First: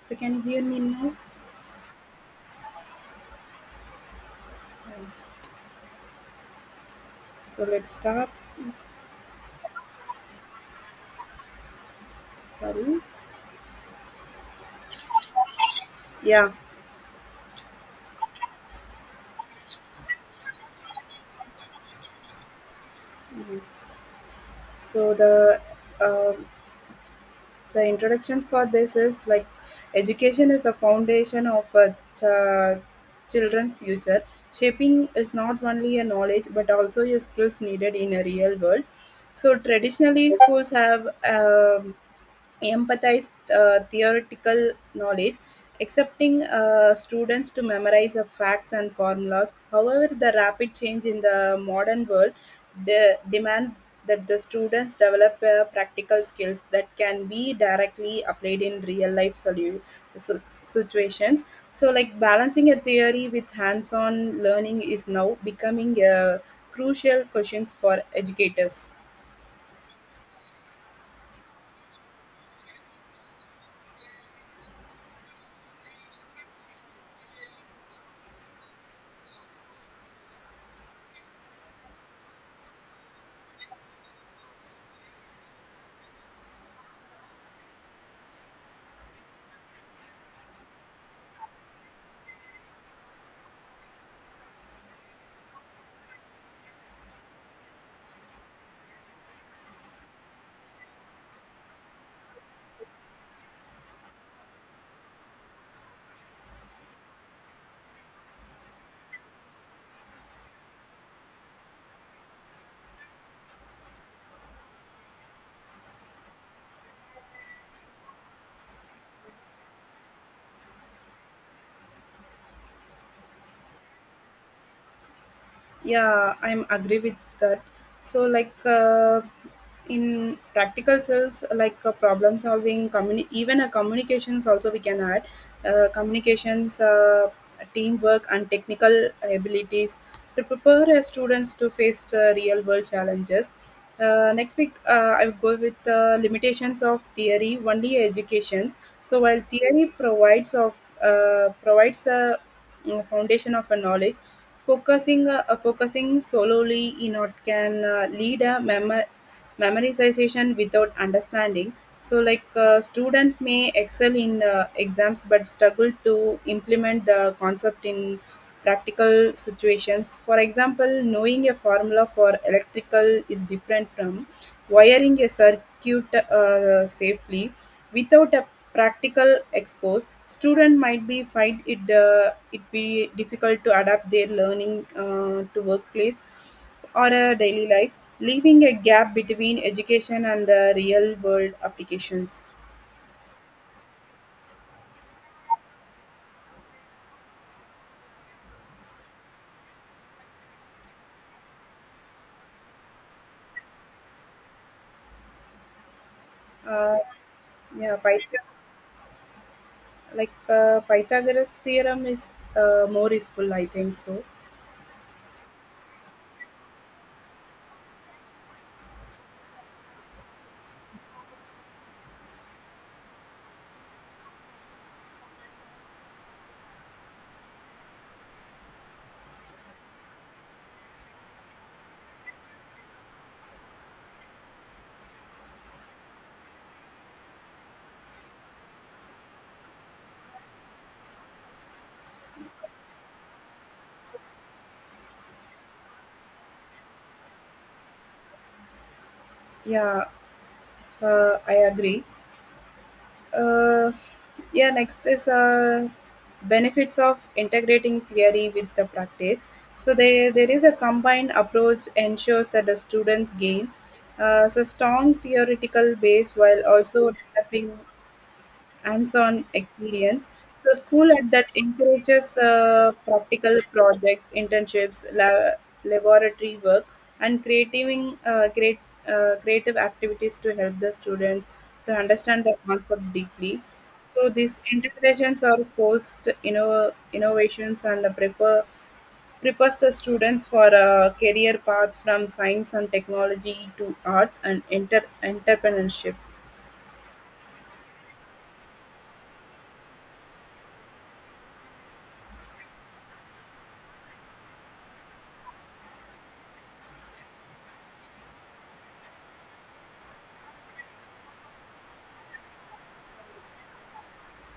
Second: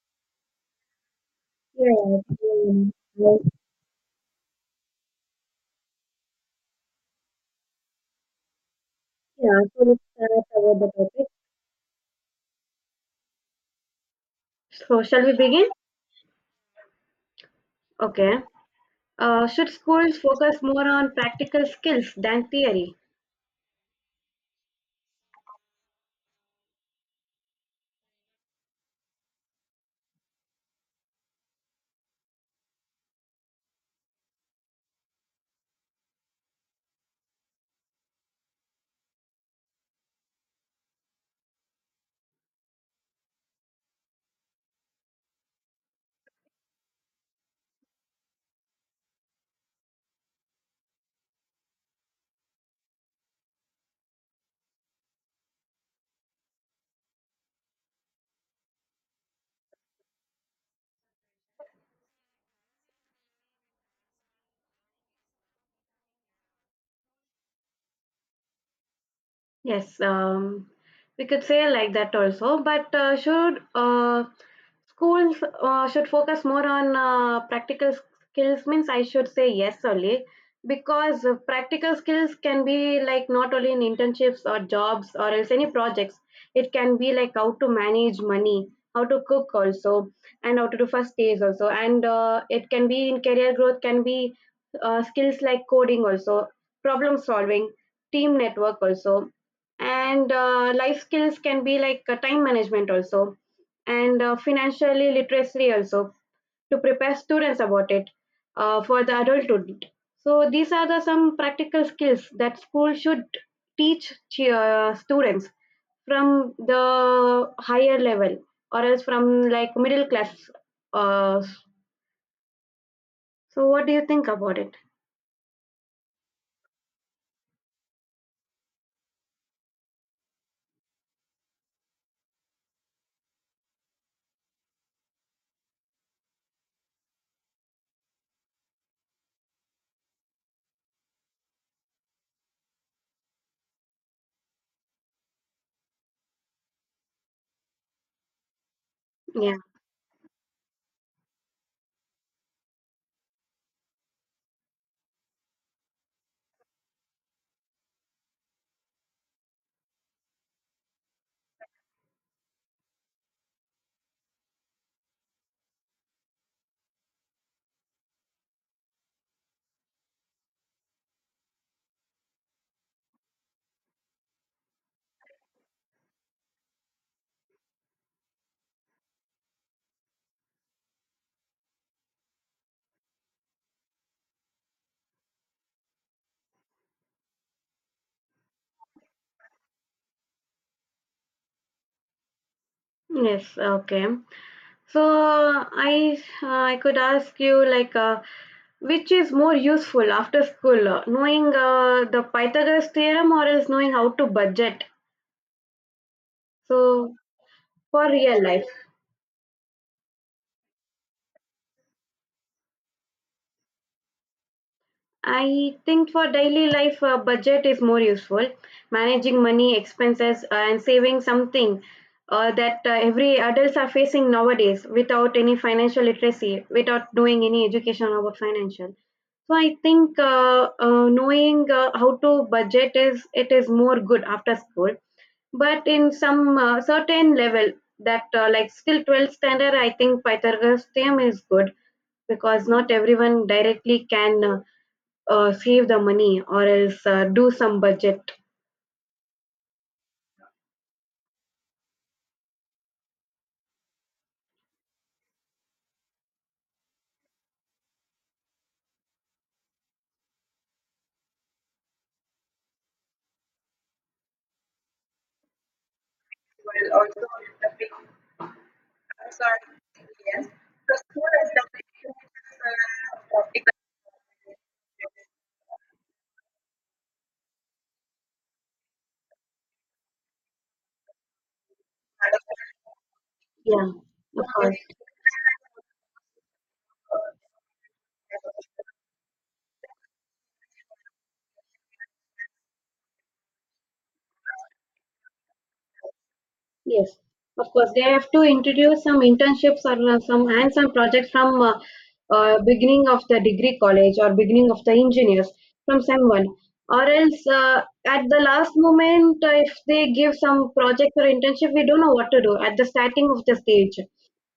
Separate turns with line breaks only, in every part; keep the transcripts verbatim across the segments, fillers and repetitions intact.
So can you hear me now?
Yeah, um, well,
Um, So let's start.
yeah, so let's start about the topic.
Sorry.
So, shall we begin?
Yeah.
Okay. Uh, should schools focus more on practical skills than theory?
Mhm. So the um the introduction for this is like education is the foundation of a ch- children's future. Shaping is not only a knowledge but also a skills needed in a real world. So traditionally, schools have um empathize uh, theoretical knowledge, accepting uh, students to memorize the facts and formulas. However, the rapid change in the modern world de- demand that the students develop uh, practical skills that can be directly applied in real life solu- si- situations. So, like balancing a theory with hands-on learning is now becoming a crucial questions for educators.
Yes, um, we could say like that also. But uh, should uh, Schools uh, should focus more on uh, practical skills, means I should say yes only, because uh, practical skills can be like not only in internships or jobs or else any projects, it can be like how to manage money, how to cook also, and how to do first aids also. And uh, it can be in career growth, can be uh, skills like coding also, problem solving, team network also. And uh, life skills can be like uh, time management also and uh, financially literacy also to prepare students about it uh, for the adulthood. So these are the some practical skills that school should teach chi- uh, students from the higher level or else from like middle class. Uh, so what do you think about it?
Yeah, I'm agree with that. So like, uh, in practical skills like, uh, problem solving, communi- even a communications also we can add uh, communications, uh, teamwork and technical abilities to prepare uh, students to face uh, real world challenges. Uh, next week uh, I will go with the limitations of theory only educations. So while
Yeah.
theory provides of uh, provides a mm, foundation of a knowledge. Focusing uh, uh, focusing solely in what can uh, lead a memo- memorization without understanding. So, like, uh, student may excel in uh, exams but struggle to implement the concept in practical situations. For example, knowing a formula for electrical is different from wiring a circuit uh, safely without a practical expose. Student might be find it uh, it be difficult to adapt their learning uh, to workplace or a daily life, leaving a gap between education and the real world applications.
Yes. Okay. So I uh, I could ask you like uh, which is more useful after school, uh, knowing uh, the Pythagoras theorem or else knowing how to budget?
Uh,
So
yeah,
for
Pyth-
real life.
like, uh, Pythagoras theorem is uh, more useful, I think so.
I think for daily life, a budget is more useful. Managing money, expenses, uh, and saving something uh, that uh, every adults are facing nowadays without any financial literacy, without doing any education about financial. So I think uh, uh, knowing uh, how to budget is it is more good after school. But in some uh, certain level that uh, like still twelfth standard, I think Pythagoras theorem is good because not everyone directly can. Uh, uh, save the money or else uh, do some budget.
Yeah, uh, I agree. Uh, yeah, next is uh, benefits of integrating theory with the practice. So they, there is a combined approach ensures that the students gain uh, so strong theoretical base while also developing hands-on experience. So school at that encourages uh, practical projects, internships, la- laboratory work, and creating uh, create, uh, creative activities to help the students to understand the concept deeply.
Yeah,
So
of
these
course.
integrations are post inno- innovations and prefer prepares the students for a career path from science and technology to arts and inter- entrepreneurship.
Yes, of course. They have to introduce some internships or uh, some and some projects from uh, uh, beginning of the degree college or beginning of the engineers from someone. Or else, uh, at the last moment, uh, if they give some project or internship, we don't know what to do at the starting of the stage.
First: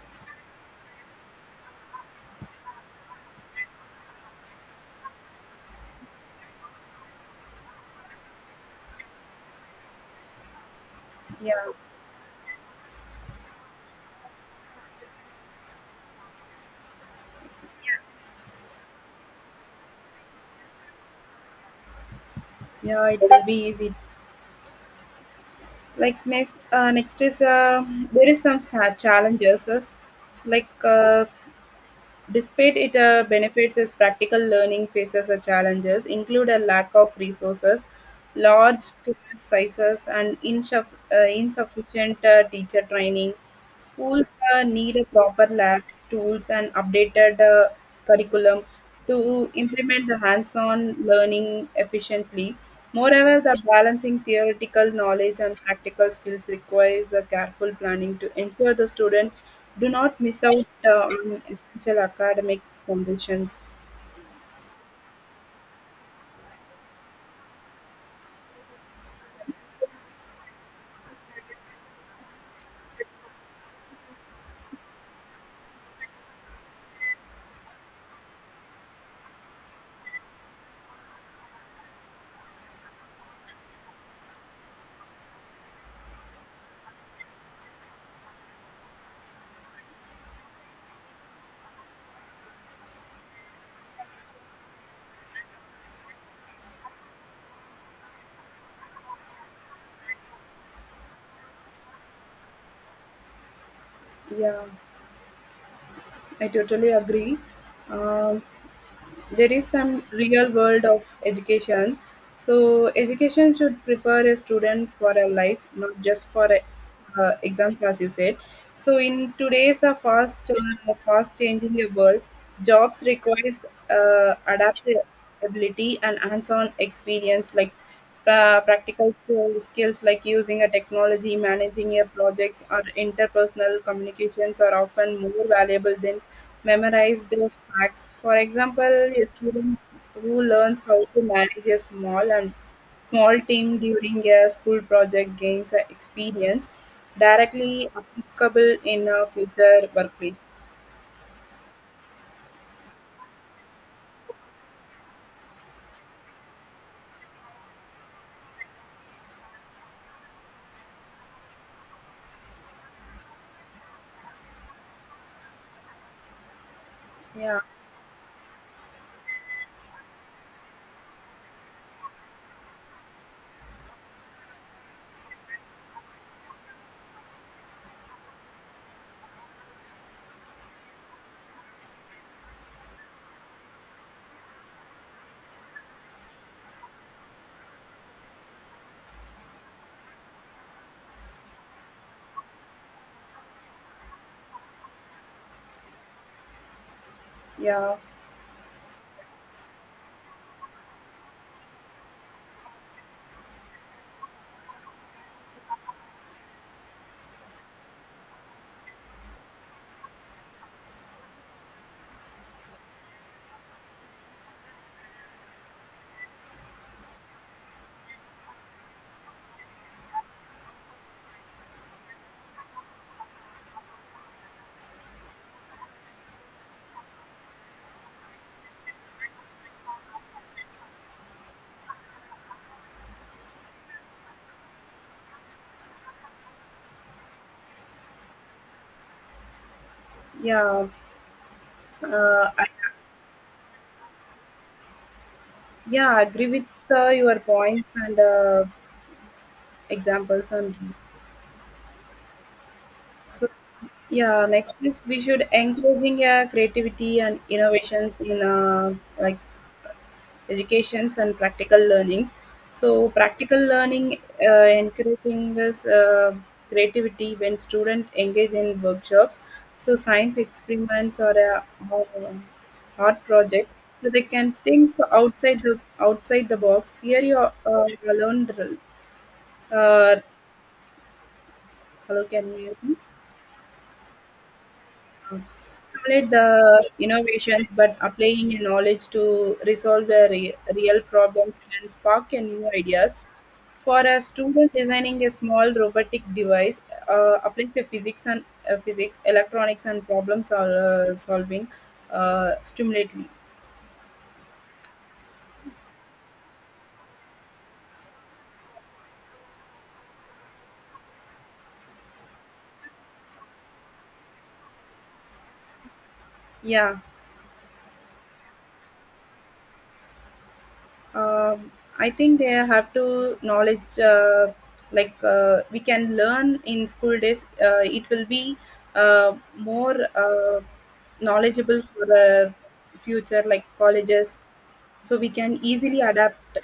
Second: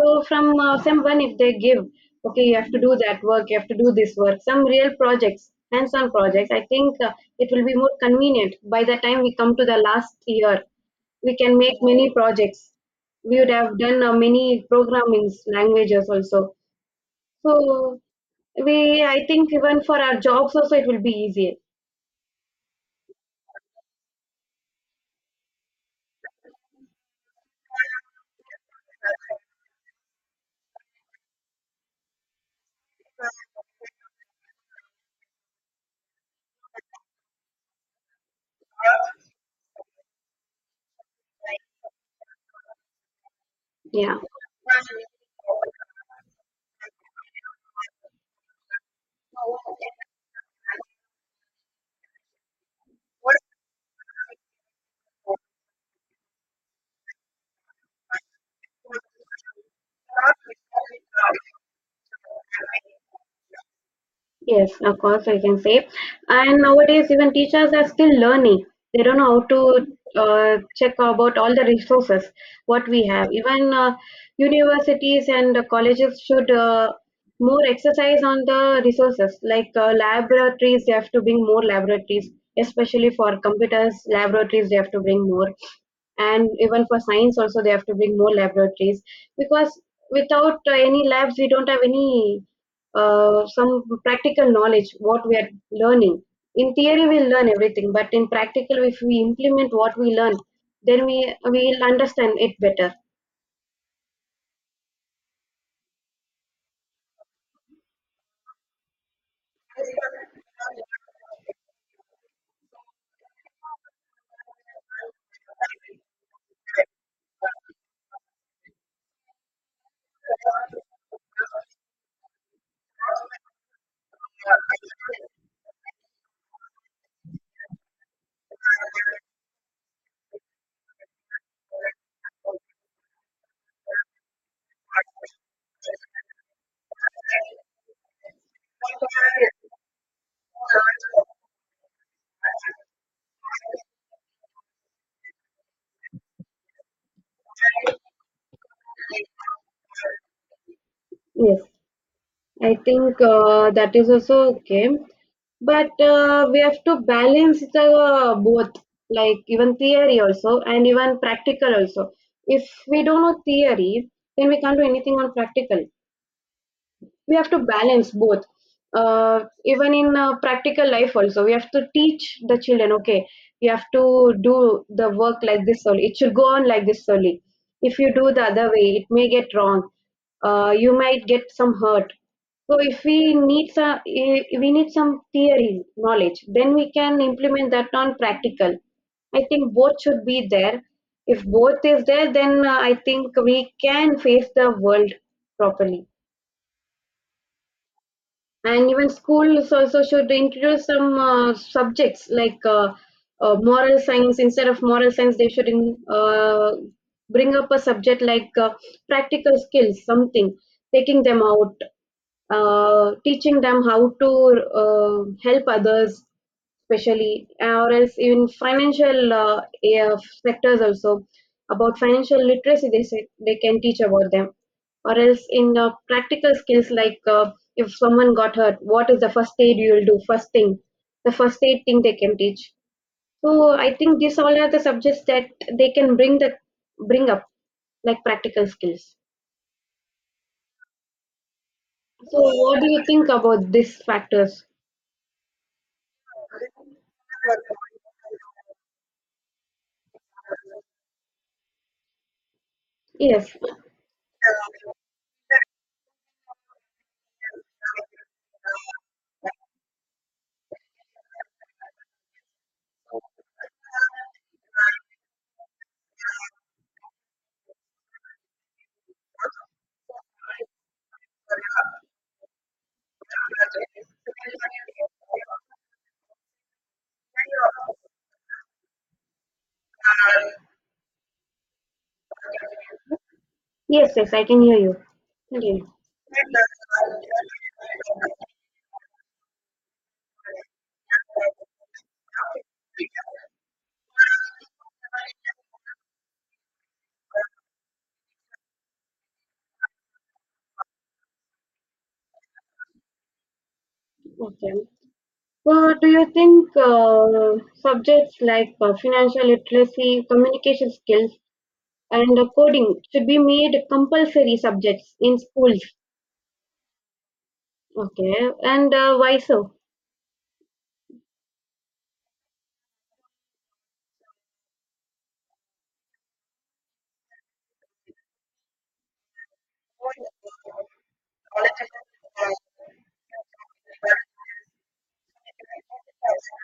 So from uh, someone, if they give, okay, you have to do that work, you have to do this work, some real projects, hands-on projects. I think uh, it will be more convenient by the time we come to the last year we
Yeah,
can make many projects. We would have done uh, many programming languages also. So we, I think even for our jobs also it will be easier.
yeah, it will be easy. Like next, uh, next is uh, there is some sad challenges as- So like, uh, despite it uh, benefits as practical learning faces a challenges include a lack of resources, large class sizes and insuff- uh, insufficient uh, teacher training.
Yeah.
Schools uh, need a proper labs tools and updated uh, curriculum to implement the hands-on learning efficiently. Moreover, the balancing theoretical knowledge and practical skills requires a careful planning to ensure the student do not miss out uh, on essential academic foundations.
Yes, of course, I can say. And nowadays, even teachers are still learning. They don't know how to uh, check about all the resources what we have. Even uh, universities and uh, colleges should uh, more exercise on the resources, like uh, laboratories. They have to bring more laboratories, especially for computers. Laboratories they have to bring more, and even for science also they have to bring more laboratories because without uh, any labs we don't have any uh, some practical knowledge what we are learning in theory we learn everything but in practical if we implement what we learn then we will understand it better.
Yeah, I totally agree. Um, there is some real world of education. So education should prepare a student for a life not just for a, uh, exams as you said. So in today's uh, fast uh, fast changing world, jobs requires uh, adaptability and hands-on experience. Like Pra- practical skills like using a technology, managing your projects, or interpersonal communications are often more valuable than memorized facts. For example, a student who learns how to manage a small and small team during a school project gains a experience directly applicable in a future workplace.
Yes, I think uh, that is also okay but uh, we have to balance the uh, both, like even theory also and even practical also. If we don't know theory then we can't do anything on practical. We have to
Yeah,
balance both. Uh, even in uh, practical life also we have to teach the children, okay you have to do the work like this only, it should go on like this only. If you do the other way it may get wrong, uh, you might get some hurt. So if we need some we need some theory knowledge then we can implement that on practical. I think both should be there. If both is there then uh, I think we can face the world properly.
yeah,
And even schools also should introduce some uh, subjects like uh, uh, moral science. Instead of moral science they should in, uh, bring up a subject like uh, practical skills something, taking them out, uh, teaching them how to uh, help others, especially, or else in financial uh, uh, sectors also about financial literacy. They say they can teach about them, or else in uh, practical skills like uh, if someone got hurt, what is the first aid you will do? First thing, the first aid thing they can teach. So I think these all are the subjects that they can bring the bring up like practical skills.
yeah.
So
Uh, I,
what do you think about these factors?
yeah, I agree with uh, your points and uh, examples and. So,
Yes.
yeah, next is we should encouraging uh, creativity and innovations in, uh, like educations and practical learnings. So practical learning uh, encouraging this uh, creativity when students engage in workshops, so science experiments, or, uh, or um, art projects. So they can think outside the outside the box. Theory or uh, alone. uh, Hello, can you hear me?
Yes, yes, I can hear you. Okay,
Stimulate the innovations but applying your knowledge to resolve the re- real problems can spark a new ideas. For a student designing a small robotic device uh, applies a physics and uh, physics electronics and problem sol- uh, solving uh, stimulately.
okay. So, do you think uh, subjects like uh, financial literacy, communication skills, and uh, coding should be made compulsory subjects in schools?
Yeah.
Okay, and uh, why so?
um, I think they have to knowledge uh, like uh, we can learn in school days. Uh, it will be uh, more uh, knowledgeable for the future, like colleges, so we can easily adapt.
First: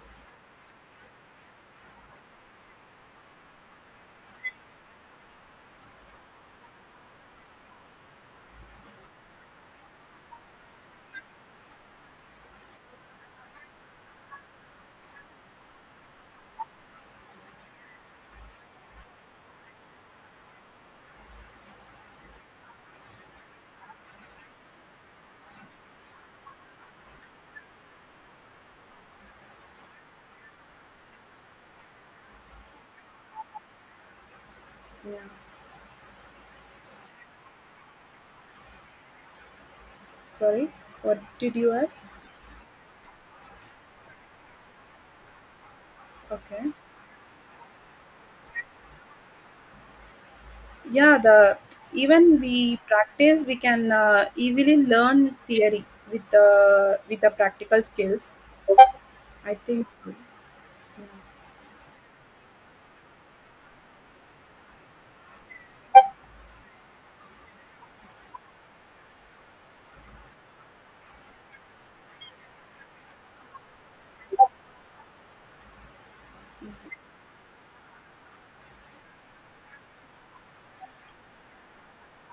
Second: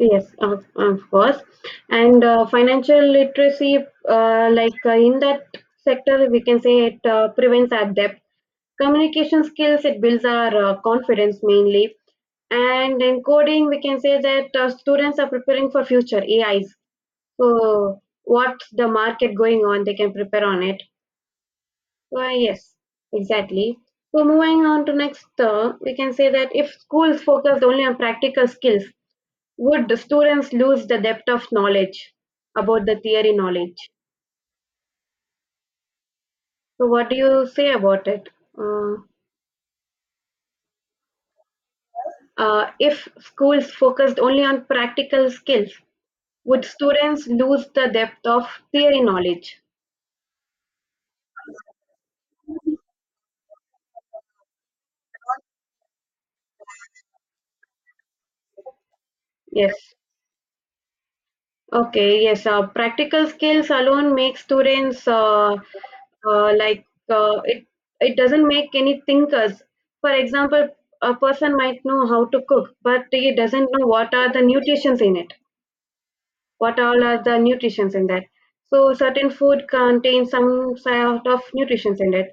Yes, of, of course. And uh, financial literacy, uh, like uh, in that sector, we can say it uh, prevents our debt. Communication skills, it builds our uh, confidence mainly. And in coding, we can say that uh, students are preparing for future A Is. So what's the market going on, they can prepare on it. Well, yes, exactly. So moving on to next, uh, we can say that if schools focused only on practical skills, would the students lose the depth of knowledge about the theory knowledge?
Yeah.
So, what do you say about it? Uh,
Sorry, what did you ask?
uh, if schools focused only on practical skills, would
Okay.
students lose the depth of theory knowledge?
Yeah, the even we practice, we can uh, easily learn theory with the with the practical skills. I think
Yes.
so.
Okay. Yes. Uh, practical skills alone make students uh, uh, like uh, it. It doesn't make any thinkers. For example, a person might know how to cook, but he doesn't know what are the nutrients in it what all are the nutrients in that. So certain food contains some sort of nutrients in it.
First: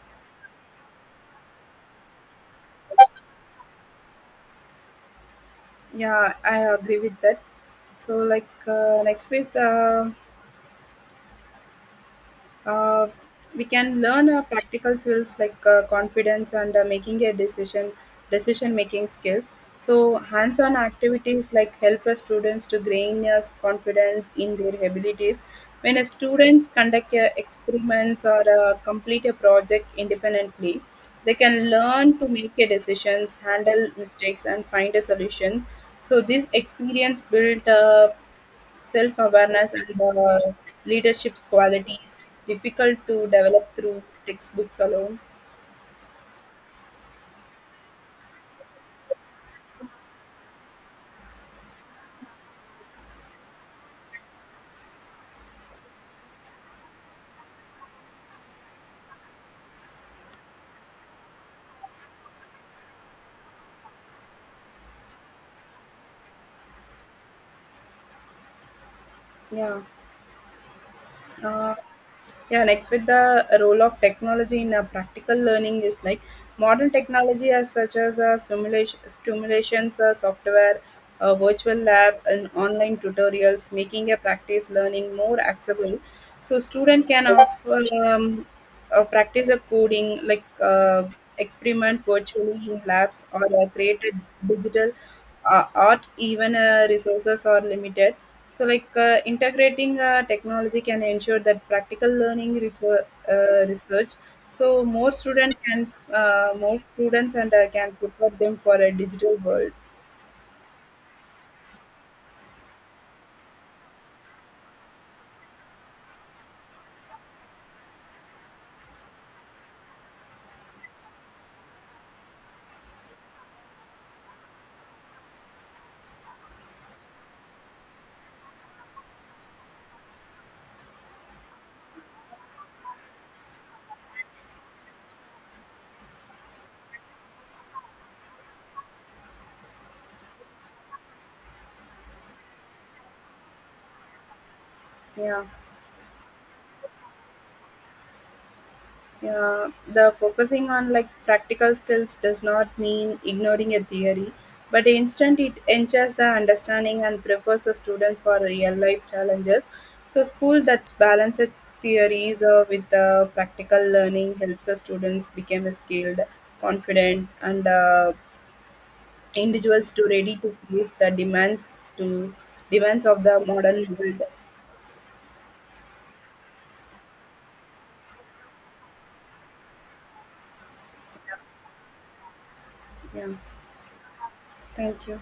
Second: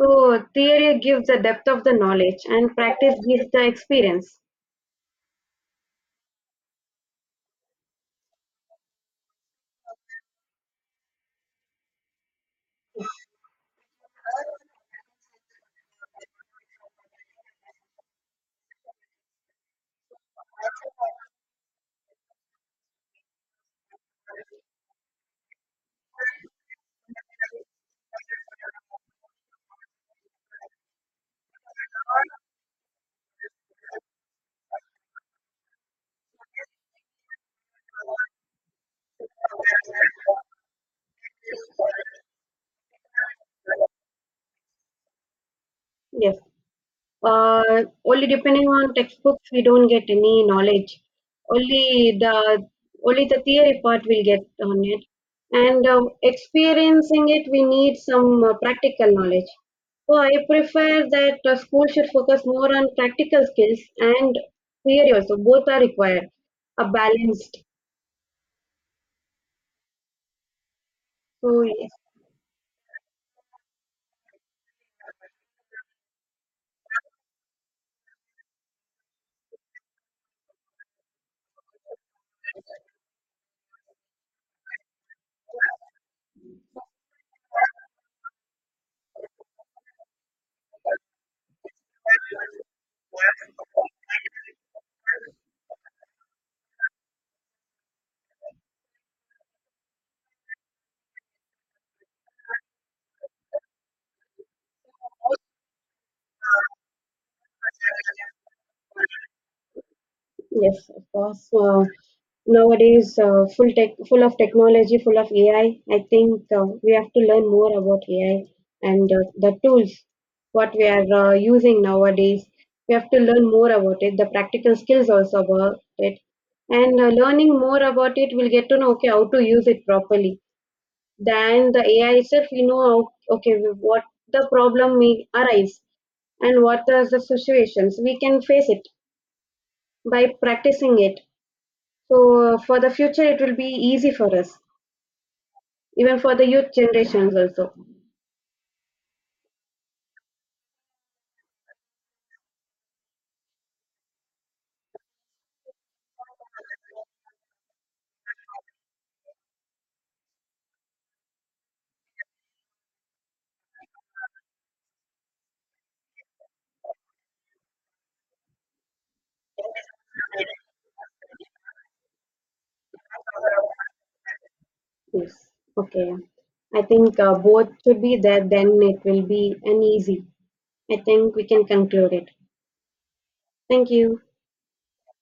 So theory gives the depth of the knowledge and practice gives the experience.
Yeah, I agree with that. So, like, uh, next week, uh, uh, we can learn uh, practical skills like uh, confidence and uh, making a decision decision making skills. So hands-on activities like help uh, students to gain uh, confidence in their abilities. When uh, students conduct uh, experiments or uh, complete a project independently, they can learn to make a decisions, handle mistakes and find a solution. So this experience built uh, self-awareness and uh, leadership qualities which difficult to develop through textbooks alone.
Yes. Uh, only depending on textbooks, we don't get any knowledge. Only the Only the theory part we'll get on it, and um, experiencing it, we need some uh, practical knowledge. So I prefer that uh, school should focus more on practical skills and theory also. Both are required, a balanced.
Yeah.
So
Uh,
yes.
yeah, next with the role of technology in a practical learning is like modern technology as such as, uh, simulation, simulations, uh, software, uh, virtual lab, and online tutorials, making a practice learning more accessible. So student can offer, um, uh, practice a coding like, uh, experiment virtually in labs or uh, create a digital uh, art even uh, resources are limited. So like, uh, integrating uh, technology can ensure that practical learning research, uh, research, so more students can uh, more students and uh, can prepare them for a digital world.
Yes, of course. Uh, nowadays, uh, full tech, full of technology, full of A I. I I think uh, we have to learn more about A I and uh, the tools what we are uh, using nowadays. We have to learn more about it. The practical skills also about it, and uh, learning more about it, we'll get to know okay how to use it properly. Then the A I itself, we know how, okay what the problem may arise and what are the situations we can face it by practicing it. So uh, for the future, it will be easy for us,
Yeah.
even for the youth generations also.
Yeah, the focusing on like practical skills does not mean ignoring a theory, but instead it enhances the understanding and prepares the student for real life challenges. So school that's balances theories uh, with the practical learning helps the students become skilled, confident, and uh, individuals to ready to face the demands to demands of the modern world.
Yes. Okay. I think uh, both should be there. Then it will be an easy. I think we can conclude it.
Yeah,
Thank you.
thank you.